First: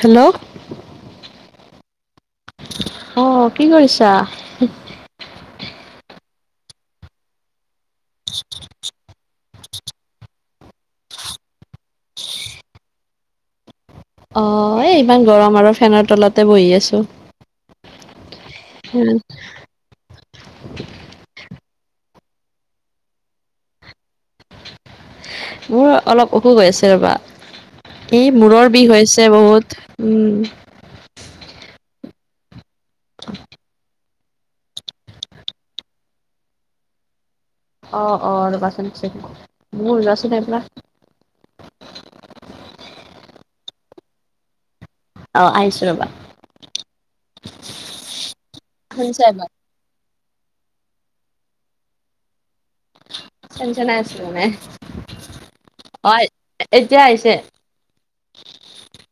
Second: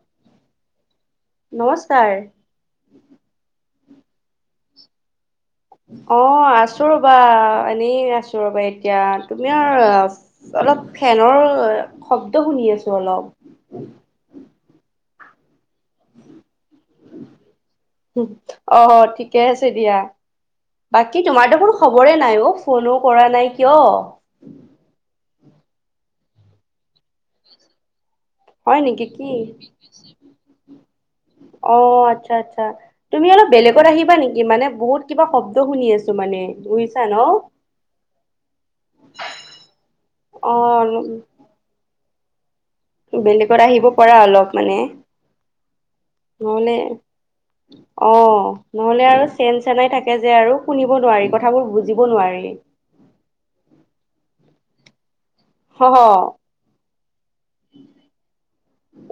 Hello. নমস্কাৰ। অ', কি কৰিছা? অ', আছো ৰ'বা, এনেই আছো ৰ'বা এতিয়া তুমি আৰু অলপ ফেনৰ শব্দ শুনি আছো অলপ। অ', এই ইমান গৰম আৰু ফেনৰ তলতে বহি আছো। অ', ঠিকে আছে দিয়া। বাকী তোমাৰতো কোনো খবৰে নাই অ', ফোনো কৰা নাই কিয়? মোৰ অলপ অসুখ হৈ আছে ৰ'বা। এই মূৰৰ হয় বিষ নেকি কি হৈছে বহুত, উম। অ', আচ্ছা, আচ্ছা। তুমি অলপ বেলেগত আহিবা নেকি মানে বহুত কিবা শব্দ শুনি আছো মানে, বুজিছা ন? অ', অ', ৰবাচোন এক চেকন, মুন আহ সোণ এইফালে আহ। [inaudible] বেলেগত আহিব পৰা অলপ মানে। অ আহিছো ৰবা নহলে, অ', নহ'লে শুনিছা আৰু এইবাৰ চেন চেনাই থাকে যে আৰু শুনিব নোৱাৰি, কথাবোৰ বুজিব নোৱাৰি। চেন চেনাই আচে নে, হ হ অ', এতিয়া আহিছে?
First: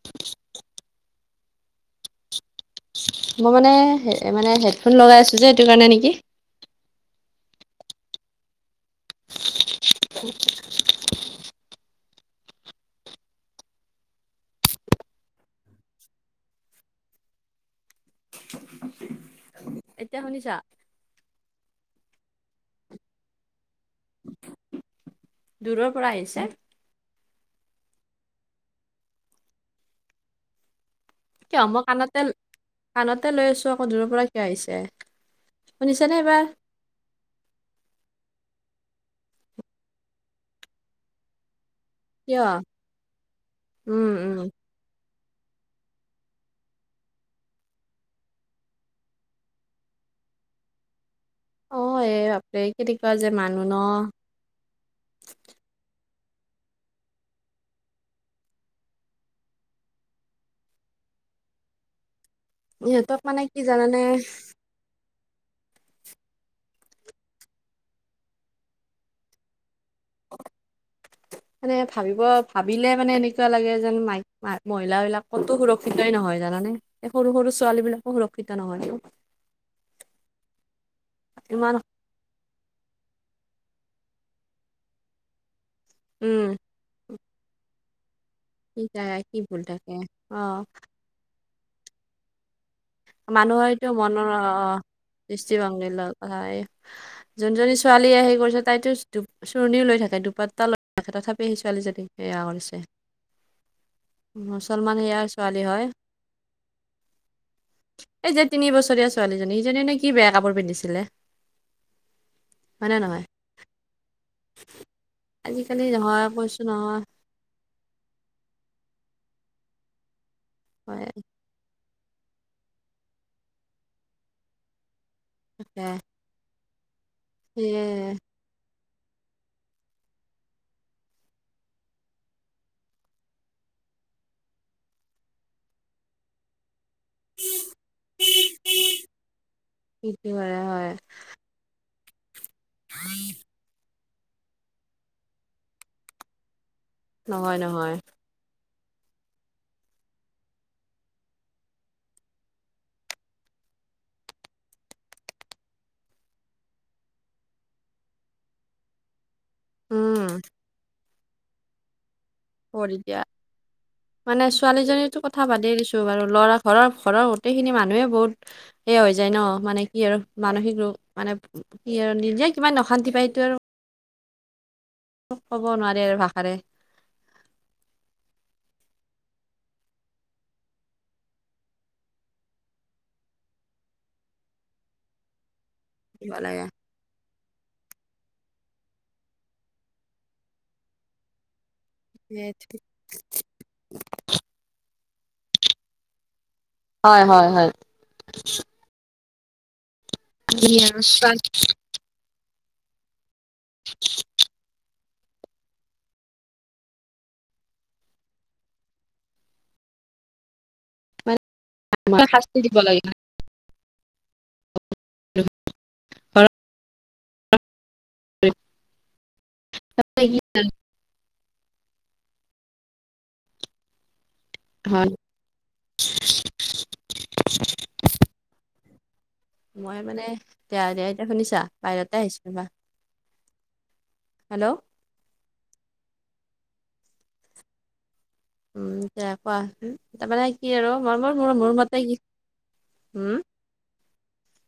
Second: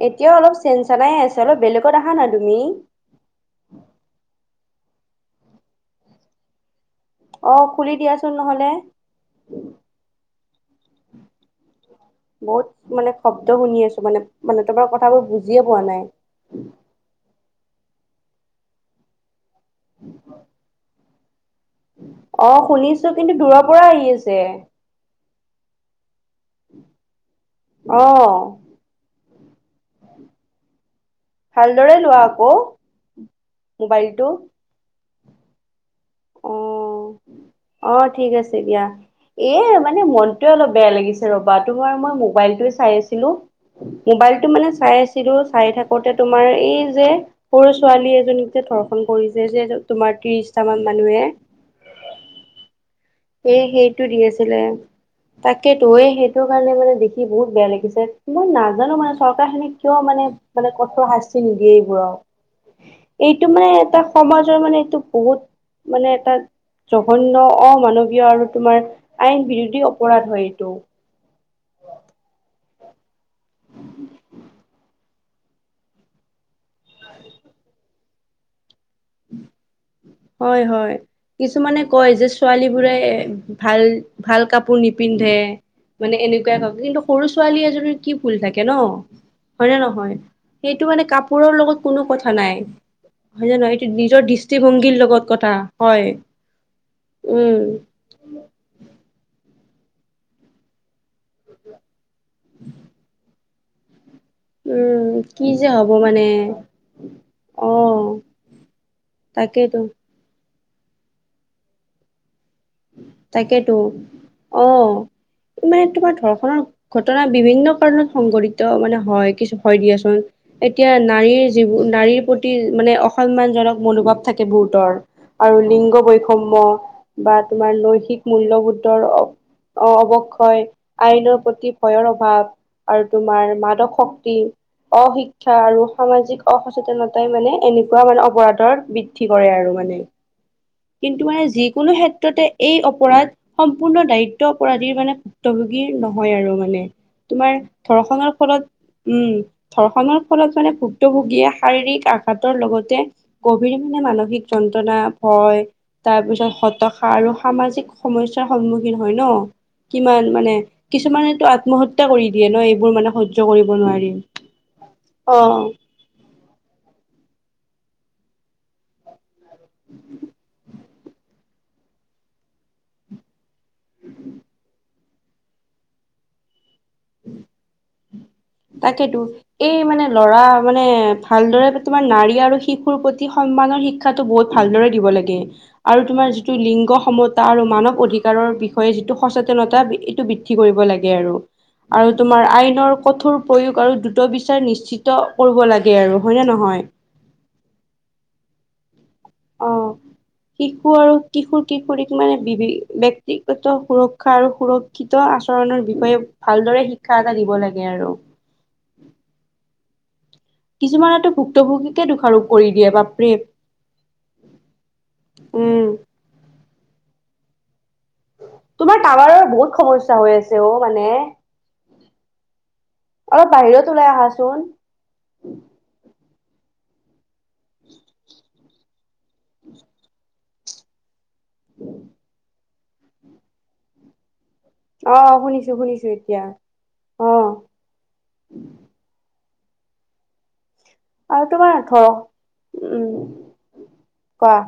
এতিয়াও অলপ চেন চনাই আছে অলপ বেলেগত আহা নাই তুমি। মই মানে, মানে হেডফোন লগাই আছো যে এইটো কাৰণে নেকি। অ', খুলি দিয়াচোন নহলে। [unintelligible] বহুত মানে শব্দ শুনি আছো মানে, মানে তোমাৰ কথাবোৰ বুজিয়ে পোৱা নাই। এতিয়া শুনিছা? অ', শুনিছো কিন্তু দূৰৰ পৰা আহি আছে। দূৰৰ পৰা আহিছে? অ'। কিয় মই ভালদৰে লোৱা আকৌ কাণতে-কাণতে লৈ আছো আকৌ দূৰৰ পৰা মোবাইলটো কিয় আহিছে? শুনিছানে এইবাৰ? অ', অ', ঠিক আছে দিয়া। এ মানে মনটোয়ে অলপ বেয়া লাগিছে। ৰবা তোমাৰ মই কিয় মোবাইলটোৱে চাই আছিলো। উম উম মোবাইলটো মানে চাই আ সেইটো চাই থাকোতে তোমাৰ এই যে সৰু ছোৱালী এজনীক যে ধৰ্ষণ কৰিছে যে তোমাৰ ত্ৰিশটা মান মানুহে অ', এ [unintelligible] যেন এই সেইটো দি আছিলে। তাকেতো, এই সেইটো কাৰণে মানে দেখি বহুত বেয়া লাগিছে। মই নাজানো মানে চৰকাৰ খনে কিয় মানে মানে কত শাস্তি নিদিয়ে এইবোৰ আৰু ইহঁতক এইটো কি মানে জানানে এটা সমাজৰ মানে এইটো বহুত মানে এটা জঘন্য অমানৱিক প্ৰয় আৰু তোমাৰ আইন বিৰোধী অপৰাধ হয় এইটো মানে ভাবিব ভাবিলে মানে এনেকুৱা লাগে যেন মাই মহিলাবলাক কতো সুৰক্ষিতই নহয় জানানে সৰু সৰু ছোৱালী বিলাকো সুৰক্ষিত নহয়। হয় হয় ইমান কিছুমানে কয় যে ছোৱালী বোৰে ভাল ভাল কাপোৰ নিপিন্ধে মানে উম এনেকুৱাই ক কিন্তু সৰু ছোৱালী এজনীৰ কি ভুল থাকে ন কি তাই কি ভুল হয়নে থাকে নহয় অ সেইটো মানে কাপোৰৰ লগত কোনো কথা নাই। হয় নে মানুহৰ নহয় এইটো নিজৰ মনৰ অ দৃষ্টিভংগীৰ লগত কথা দৃষ্টিভংগী হয় কথা এই উম যোনজনী ছোৱালী আহি গইছে তাইতো চোৰণিও লৈ থাকে দুপাত তাটা থাপেহি ছোৱালীজনীক বেয়া কৰিছে মুছলমান উম ইয়াৰ কি ছোৱালী যে হয় হ'ব মানে অ এই যে তিনি বছৰীয়া ছোৱালীজনী তাকেইতো সিজনীয়ে কি বেয়া কাপোৰ পিন্ধিছিলে? হয় নে নহয়? তাকেতো অ আজিকালি ইমানে তোমাৰ নহয় কৈছো ধৰ্ষণৰ নহয় ঘটনা বিভিন্ন কাৰণত সংঘটিত মানে হয় কিছু হয় দিয়াচোন এতিয়া হয় নাৰীৰ। যিবোৰ নাৰীৰ প্ৰতি মানে অসন্মানজনক মনোভাৱ থাকে বহুতৰ আৰু তাকে লিংগ বৈষম্য বা তোমাৰ সেয়ে নৈশিক মূল্য়বোধৰ অ অৱক্ষয় আইনৰ প্ৰতি ভয়ৰ অভাৱ আৰু তোমাৰ মাদক শক্তি অশিক্ষা আৰু সামাজিক অসচেতনতা মানে এনেকুৱা মানে অপৰাধৰ বৃদ্ধি কৰে আৰু মানে কি কি কৰে হয় কিন্তু মানে যিকোনো ক্ষেত্ৰতে এই অপৰাধ সম্পূৰ্ণ দায়িত্ব অপৰাধীৰ মানে ভুক্তভোগী নহয় আৰু মানে তোমাৰ নহয় নহয় ঘৰ্ষণৰ ফলত উম ধৰ্ষণৰ ফলত মানে ভুক্তভোগীয়ে শাৰীৰিক আঘাতৰ লগতে। গভীৰ মানে মানসিক যন্ত্ৰণা ভয় তাৰপিছত হতশ আৰু সামাজিক সমসাৰ সন্মুখীন হয় ন উম কিমান মানে কিছুমানেতটো আত্মহত্যা কৰি দিয়ে ন হ'ব এইবোৰ মানে তেতিয়া সহজ্ৰ কৰিব নোৱাৰি মানে ছোৱালীজনীতো কথা অ বাদেই দিছো বাৰু ল'ৰা ঘৰৰ ঘৰৰ গোটেইখিনি মানুহে বহুত এয়া হৈ যায় ন মানে কি আৰু মানসিক ৰোগ মানে কি আৰু নিজে কিমান অশান্তি পায়তটো আৰু উম কো ক'ব নোৱাৰে আৰু ভাষাৰে উম তাকে টোৰ এই মানে ল'ৰা মানে ভালদৰে তোমাৰ নাৰী আৰু শিশুৰ প্ৰতি সন্মানৰ শিক্ষা। শিক্ষাটো বহুত ভালদৰে দিব লাগে আৰু তোমাৰ দিব যিটো লাগে লিংগ সমত আৰু মানৱ অধিকাৰৰ বিষয়ে যিটো সচেতনতা এইটো বৃদ্ধি কৰিব লাগে আৰু আৰু তোমাৰ আইনৰ কঠোৰ আৰু দ্ৰু বিচাৰ নিশ্চিত কৰিব লাগে আৰু হয় নে নহয় হয় হয় হয় অ কি শিশু আৰু ছোৱালী কিশোৰ কি কৰি মানে বি ব্যয়ক্তিগত সুৰক্ষা আৰু সুৰ শিক্ষিত আচৰণৰ বিষয়ে ভালদৰে শিক্ষা এটা দিব লাগে আৰু কিছুমানতো ভুক্তভোগীকে মানে দোষাৰোপ শাস্তি কৰি দিব দিয়ে লাগে বাপৰে উম্। [unintelligible] তোমাৰ টাৱাৰৰ বহুত সমস্যা হৈ আছে অ' মানে অলপ বাহিৰত ওলাই আহাচোন। [unintelligible] মই মানে, দেয়া দেয়া এতিয়া শুনিছা, বাহিৰতে আহিছো ৰবা হেল্ল' অ' অ' শুনিছো শুনিছো এতিয়া অ' উম্ এতিয়া কোৱা তাৰমানে কি আৰু মই মোৰ আৰু মোৰ মোৰ তোমাৰ মতে কি ওঠৰ উ হম কোৱা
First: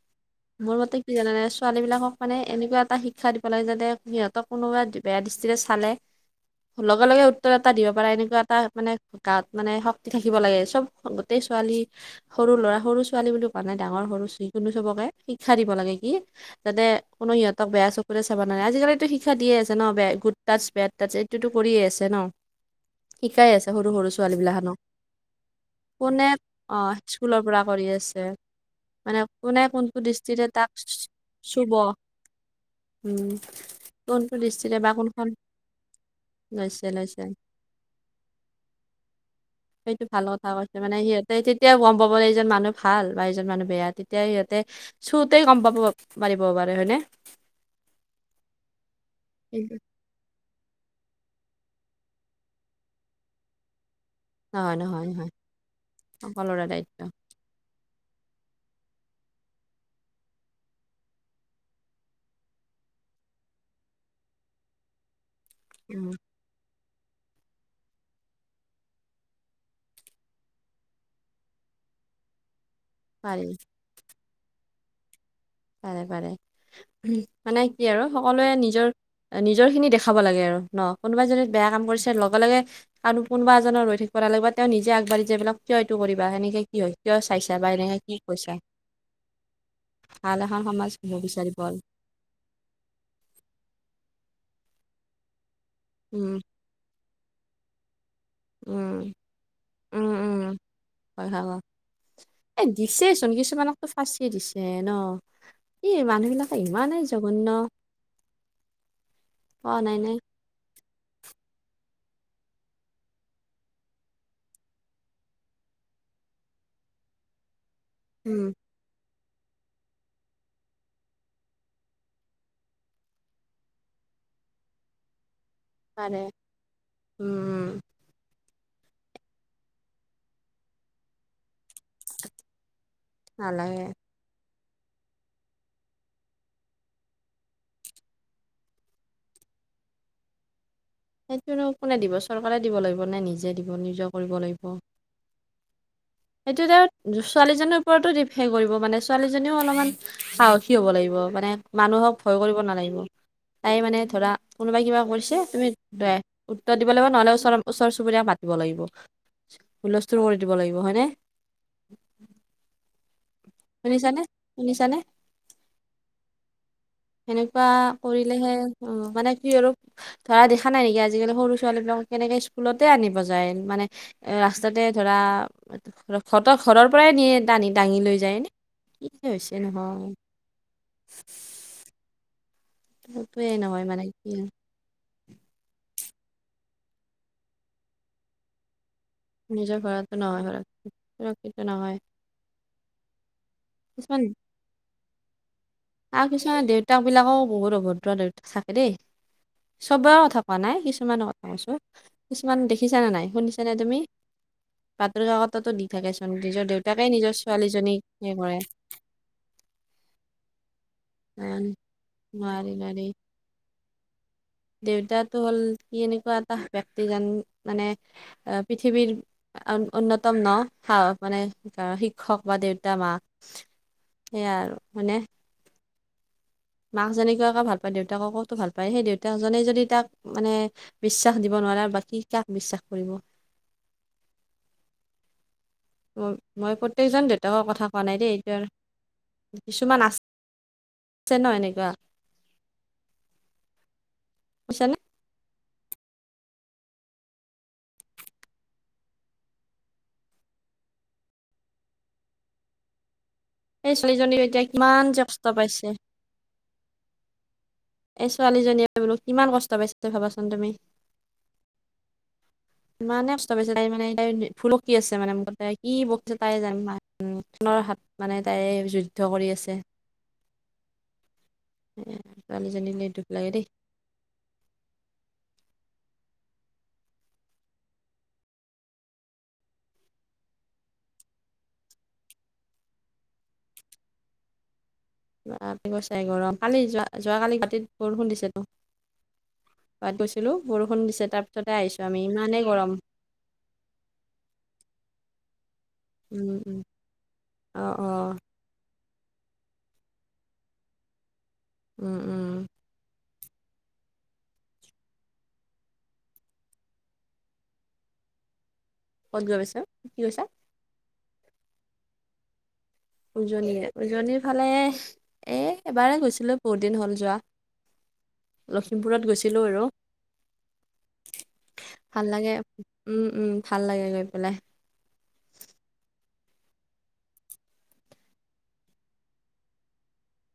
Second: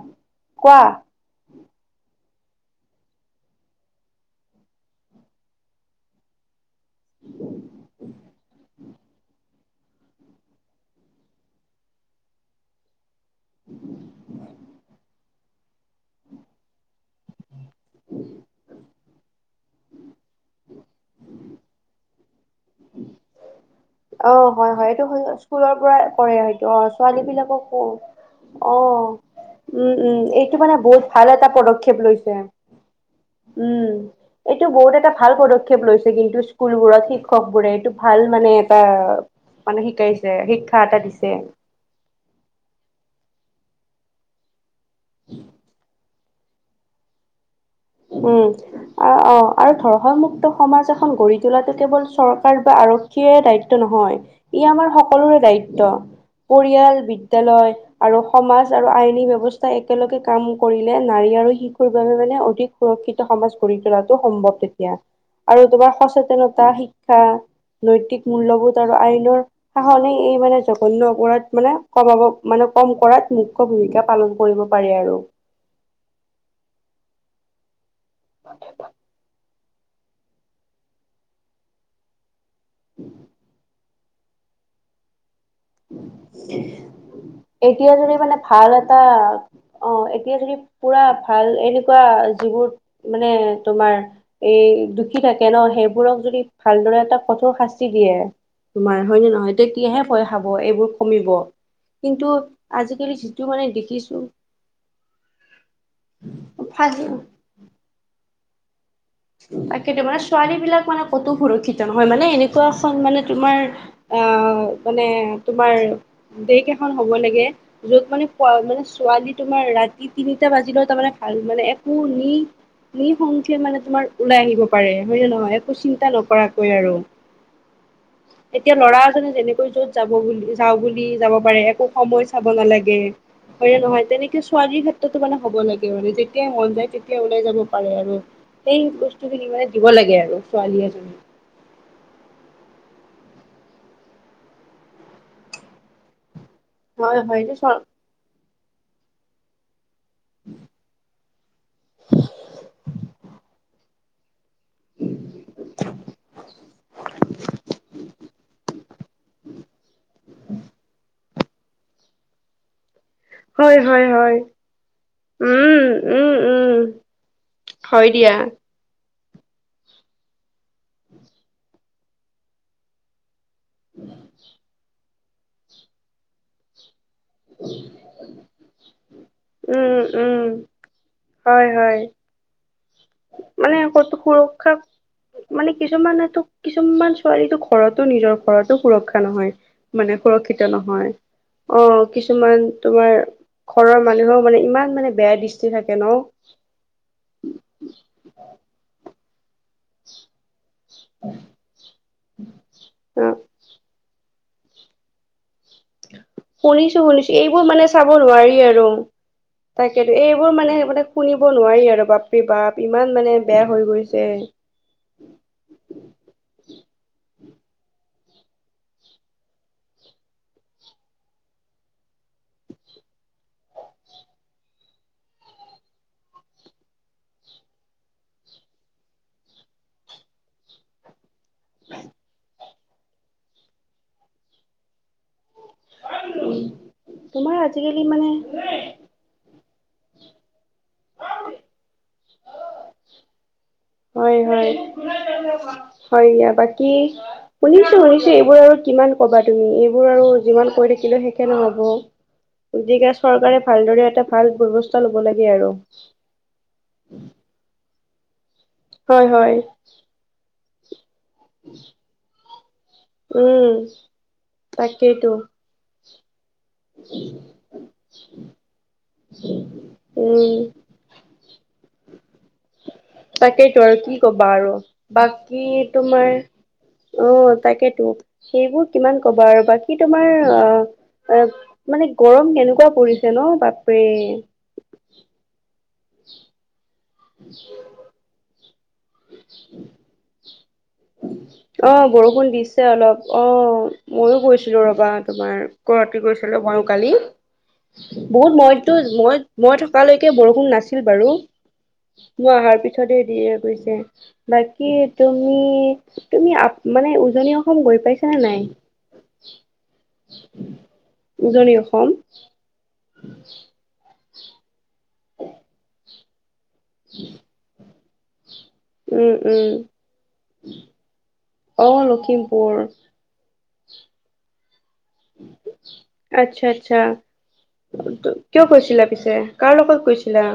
মোৰ কোৱা মতে কি জানানে ছোৱালী বিলাকক মানে এনেকুৱা এটা শিক্ষা দিব লাগে, যাতে সিহঁতক কোনোবা বেয়া দৃষ্টিৰে চালে লগে লগে উত্তৰ এটা দিব পাৰা এনেকুৱা এটা মানে গাত মানে শক্তি থাকিব লাগে চব গোটেই ছোৱালী সৰু ল'ৰা সৰু ছোৱালী বুলি কোৱা নাই, ডাঙৰ সৰু কোনো চবকে শিক্ষা দিব লাগে কি যাতে কোনো সিহঁতক বেয়া চকুৰে চাব নোৱাৰে। আজিকালি টো শিক্ষা দিয়ে আছে। ন গুড টাচ বেড টাচ এইটোতো কৰিয়ে আছে ন, শিকাই আছে। সৰু সৰু অ ছোৱালী বিলাখানক হয় হয় এইটো হয় স্কুলৰ পৰা কোনে কৰে। হয়তটো অ' ছোৱালী স্কুলৰ পৰা বিলাকক কৰি কো আছে অ', মানে কোনে উম্ কোনটো উম্ দৃষ্টিৰে এইটো তাক মানে বহুত ভাল এটা চুব পদক্ষেপ লৈছে। উম উম কোনটো এইটো দৃষ্টিৰে বা বহুত এটা কোনখন ভাল পদক্ষেপ লৈছে কিন্তু লৈছে স্কুলবোৰত লৈছে শিক্ষক বোৰে এইটো ভাল মানে এটা মানে সেইটো ভাল শিকাইছে, কথা কৈছে শিক্ষা মানে এটা দিছে। সিহঁতে তেতিয়া গম পাব এইজন মানুহ ভাল বা এজন মানুহ বেয়া তেতিয়া সিহঁতে চুতেই গম পাব। পাৰিব পাৰে হয়নে। উম আ অ' কিন্তু আৰু ধৰক ভয়মুক্ত সমাজ এখন গঢ়ি তোলাটো কেৱল চৰকাৰ বা আৰক্ষীয়ে দায়িত্ব নহয়। ই নহয় আমাৰ নহয় নহয় সকলোৰে দায়িত্ব। সকলোৰে দায়িত্ব পৰিয়াল, বিদ্যালয়। আৰু সমাজ আৰু আইনী ব্যৱস্থা একেলগে কাম কৰিলে নাৰী আৰু শিশুৰ বাবে মানে অধিক সুৰক্ষিত সমাজ গঢ়ি তোলাতোটো সম্ভৱ তেতিয়া আৰু তোমাৰ উম সচেতনতা শি শিক্ষা নৈতিক, মূল্যবোধ আৰু আইনৰ শাসনে এই মানে জঘন্য অপৰাধ মানে কমাব মানে কম কৰাত পাৰি মুখ্য ভূমিকা পালন কৰিব পাৰে আৰু। পাৰে পাৰে মানে, কি আৰু সকলোৱে নিজৰ নিজৰ খিনি দেখাব লাগে আৰু ন কোনোবাই যদি বেয়া কাম কৰিছে লগে লগে আৰু কোনোবা এজনো ৰৈ থাকিব নালাগিব বা তেওঁ নিজে আগবাঢ়ি যাবিলাক কিয় এইটো কৰিবা সেনেকে কি হয়, কিয় চাইছা বা এতিয়া এনেকে যদি কি মানে কৈছা। ভাল এটা অ' এতিয়া ভাল যদি এখন সমাজ পুৰা হ'ব ভাল বিচাৰিব আৰু এনেকুৱা যিবোৰ মানে তোমাৰ এই দুখী থাকে ন, সেইবোৰক উম যদি ভালদৰে এটা কঠোৰ শাস্তি দিয়ে। তোমাৰ উম হয়নে নহয় এতি কিহে উম প খাব উম এইবোৰ হয় কমিব। হয় হয় কিন্তু এ দিছে আজিকালি চোন যিটো মানে কিছুমানকো দেখিছো ফাঁচিয়ে দিছে ন, ই মানুহ বিলাক ইমানেই ফাঁচি জঘন্ন। তাকেই টো নে মানে ছোৱালী বিলাক মানে কতো সুৰক্ষিত নহয় মানে, এনেকুৱা এখন মানে তোমাৰ আহ মানে, তোমাৰ দেশ এখন হব লাগে। য'ত মানে, উম [unintelligible] মানে ছোৱালী তোমাৰ ৰাত তিনিটা বাজিলেও তাৰমানে ভাল, মানে একো নি নিঃ সংখ্যে মানে তোমাৰ ওলাই আহিব পাৰে হয় নে নহয়, একো চিন্তা পাৰে নকৰাকৈ আৰু। উম উম এতিয়া ল'ৰা এজনে যেনেকৈ য'ত যাব বুলি, যাওঁ বুলি যাব পাৰে। সময় চাব নালাগে হয় নালাগে নহয় তেনেকে ছোৱালীৰ ক্ষেত্ৰতো মানে হ'ব লাগে মানে যেতিয়াই মন যায় তেতিয়া ওলাই যাব পাৰে আৰু সেই বস্তু খিনি মানে দিব লাগে আৰু ছোৱালী এজনী সেইটো আৰু কোনে দিব চৰকাৰে দিব লাগিব নে নিজে দিব নিজে কৰিব লাগিব সেইটো তেওঁ হয় হয় এইটো চৰ ছোৱালীজনীৰ ওপৰতো দি হে কৰিব মানে ছোৱালীজনীও অলপমান সাহসী হ'ব লাগিব মানে মানুহক ভয় কৰিব নালাগিব তাই মানে ধৰা কোনোবাই কিবা কৰিছে তুমি উত্তৰ দিব লাগিব নহ'লে ওচৰ ওচৰ চুবুৰীয়াক মাতিব লাগিব হুলস্থুৰ কৰি দিব লাগিব হয়নে। হয় হয় শুনিছানে হয় শুনিছানে উম উম উম সেনেকুৱা হয় দিয়া কৰিলেহে। অ মানে কি আৰু ধৰা দেখা নাই নেকি আজিকালি সৰু ছোৱালী বিলাকক কেনেকে স্কুলতে আনিব। মানে এ ৰাস্তাতে ধৰা সত ঘৰৰ পৰাই নিয়ে। টানি দাঙি লৈ যায় নে কি যে হৈছে উম নহয়। উম হয় হয়। সেইটোৱে মানে নহয় কতো কি সুৰক্ষা। মানে কিছুমানেতো কিছুমান ছোৱালীটো ঘৰতো নিজৰ ঘৰতো। সুৰক্ষা নহয় নিজৰ ভাড়াটো মানে নহয় ভাড়াত সুৰক্ষিত সুৰক্ষিত নহয়। নহয় অ কিছুমান তোমাৰ ঘৰৰ কিছুমান মানুহেও মানে ইমান মানে বেয়া দৃষ্টি থাকে ন। আৰু দেউতাক বিলাকো বহুত অভদ্ৰ দেউতাক থাকে দেই। চবৰে কথা কোৱা নাই কিছুমানৰ কথা কৈছো। কিছুমান দেখিছা নে অ নাই শুনিছানে তুমি। বাতৰি কাকততো দি থাকেচোন নিজৰ শুনিছো দেউতাকে শুনিছো নিজৰ এইবোৰ মানে ছোৱালীজনীক চাব হেৰি নোৱাৰি কৰে। আৰু। তাকেতো এইবোৰ মানে মানে শুনিব আহ, নোৱাৰি আৰু বাপৰে নোৱাৰি বাপ নোৱাৰি ইমান মানে। বেয়া হৈ গৈছে। দেউতাটো হ'ল কি এনেকুৱা এটা ব্যক্তি যেন মানে এ পৃথিৱীৰ অন্যতম ন সা মানে শিক্ষক বা দেউতা মা সেয়া আৰু হয়নে মাক যেনেকোৱাকে ভাল পায় দেউতাককো ভাল পায় সেই দেউতা জনে যদি তাক মানে। বিশ্বাস দিব নোৱাৰে বাকী কাক বিশ্বাস কৰিব। ম মই প্ৰত্যেকজন তোমাৰ দেউতাকৰ কথা আজিকালি কোৱা নাই মানে দেই এইটো আৰু কিছুমান আছে আছে ন এনেকুৱা। হয় হয় বুজিছানে হয় আ বাকী। শুনিছো শুনিছো এইবোৰ আৰু কিমান কবা তুমি এইবোৰ আৰু যিমান কৈ থাকিলেও শেষে নহব। গতিকে চৰকাৰে এই ভালদৰে এটা ছোৱালীজনী ভাল এতিয়া কিমান ব্যৱস্থা যে লব কষ্ট লাগে আৰু পাইছে এই ছোৱালীজনীয়ে বোলো হয় কিমান হয়। কষ্ট পাইছে ত ভাবাচোন তুমি। ইমানে কষ্ট পাইছে উম তাই মানে তাই ভুলবকি আছে তাকেইতো। মানে মুখে তাই কি বকিছে তাই জানিব মা [inaudible] নৰ হাত মানে তাই যুদ্ধ কৰি আছে। উম। ছোৱালীজনী লে তাকেইতো আৰু কি কবা আৰু বাকী তোমাৰ অ তাকেতো সেইবোৰ কিমান কবা আৰু বাকী তোমাৰ আ এ মানে গৰম কেনেকুৱা পৰিছে ন বাপৰে। ৰা কৈ চাই গৰম কালি যোৱা যোৱাকালি ৰাতিত বৰষুণ দিছে তো তাত গৈছিলো। অঁ', বৰষুণ দিছে গৰম অলপ অঁ। মইও গৈছিলো ৰ'বা তোমাৰ গুৱাহাটী উম গৈছিলো উম মইও কালি, অ অ বহুত মই- থকালৈকে বৰষুণ নাছিল বাৰু। উম উম গুৱাহাটীত- তা'তে দিয়ে গৈছে। বাকী তুম তুমি, তুমি আপ মানে উজনি অসম গৈ পাইছা নে নাই? ক'ত গৈ পাইছো, কি কৈছা? উজনি অসম। উজনিলে, উজনিৰ ফালে এ' এবাৰে গৈছিলো বহুত দিন হ'ল যোৱা। লখিমপুৰত উম গৈছিলো উম আৰু অ ভাল লাগে। লখিমপুৰ উমঁ-উমঁ ভাল লাগে গৈ পেলাই। আচ্ছা-আচ্ছা। ত' কিয় গৈছিলা পিছে, কাৰ লগত গৈছিলা?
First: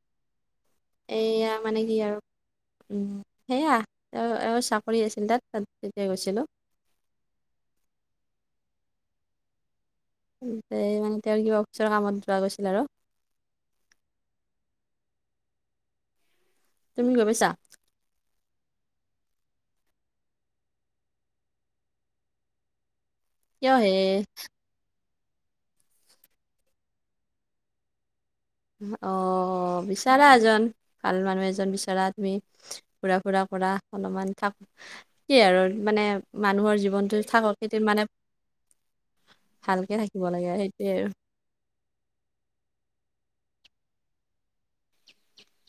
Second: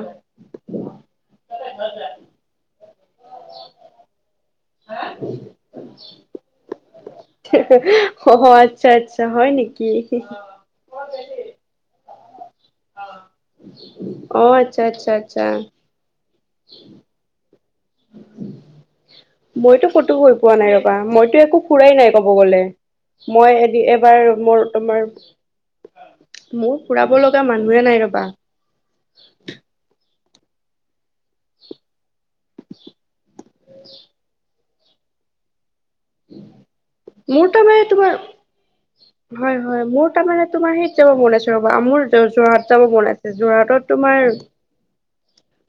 এইয়া মানে কি আৰু উম' সেয়া আৰু চা- কৰি আছিল তা'ত, তা'ত তেতিয়া গৈছিলোঁ। অহ', - আচ্ছা-আচ্ছা হয় নেকি। তা'তে তেওঁৰ কিবা অফিচৰ কামত যোৱা গৈছিল আৰু। অ', - আচ্ছা-আচ্ছা-আচ্ছা। তুমি গৈ পাইছা? মইতো ক'তো হৈ পোৱা নাই ৰ'বা, মইতো একো ফুৰাই নাই কব গ'লে। মই কিয় এদি হে এবাৰ মোৰ- তোমাৰ, মোৰ ফুৰাব লগা মানুহে নাই ৰ'বা। অ', বিচাৰা এজন ভাল মানুহ এজন বিচাৰ। তমি ঘুৰা-ফুৰা কৰা অলপমান থাকা কি আৰু। মানে মানুহৰ জীৱনটো থাকক সেইটো মানে- হয়-হয়, ভালকে মোৰ তাৰ থাকিব মানে লাগে তোমাৰ সেইটোৱে সেইত যাব আৰু ভনেশ্বৰ পৰা মোৰ। যোৰহাট যাব মনাইছে, যোৰহাটত তোমাৰ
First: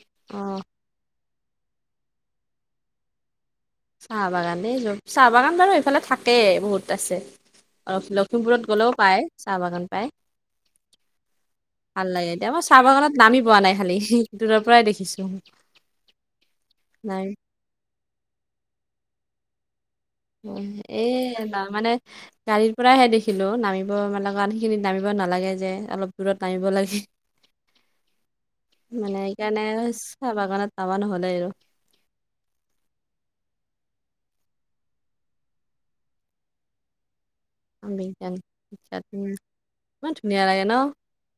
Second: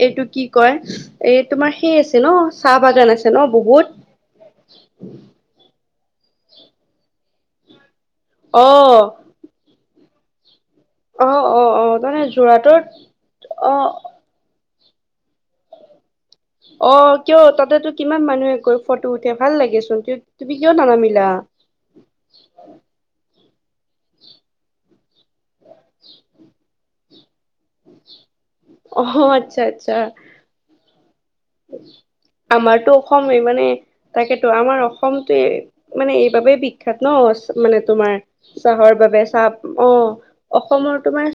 এইটো অ কি কয়- এই তোমাৰ সেই আছে ন' চাহ-বাগান আছে ন' বহুত। চাহ-বাগানেই, চাহ-বাগান বাৰু এইফালে থাকেই বহুত আছে। অলপ-অলপ- লখিমপুৰত অ গ'লেও পাই অ চাহ বাগান পাই। অ অ ভাল তাৰমানে লাগে তেতিয়া, মই যোৰহাটত চাহ-বাগানত নামি পোৱা নাই অ খালি দূৰৰ পৰাই দেখিছো। অ' নাই কিয়? তা'তে তো কিমান মানুহে গৈ ফটো উঠে ভাল লাগে চোন, তুমি পোৱা। কিয় নানামিলা? এই না মানে- গাড়ীৰ পৰাইহে দেখিলো নামিব মেলে কাৰণ সেইখিনিত নামিব নালাগে যে অলপ দূৰত নামিব লাগে। [unintelligible] মানে অহ', - সেইকাৰণে আচ্ছা-আচ্ছা। চাহ বাগানত আমাৰ নো নহ'লে আৰু আমাৰতো অসমেই মানে। তাকেতো, আমাৰ অসমটোৱে মানে এইবাবেই বি- বখ্যাত ন' মানে তোমাৰ বিজ্ঞান চাহৰ শিক্ষাত বাবে উম চাহ। অ' ইমান ধুনীয়া লাগে ন অসমৰ তোমাৰ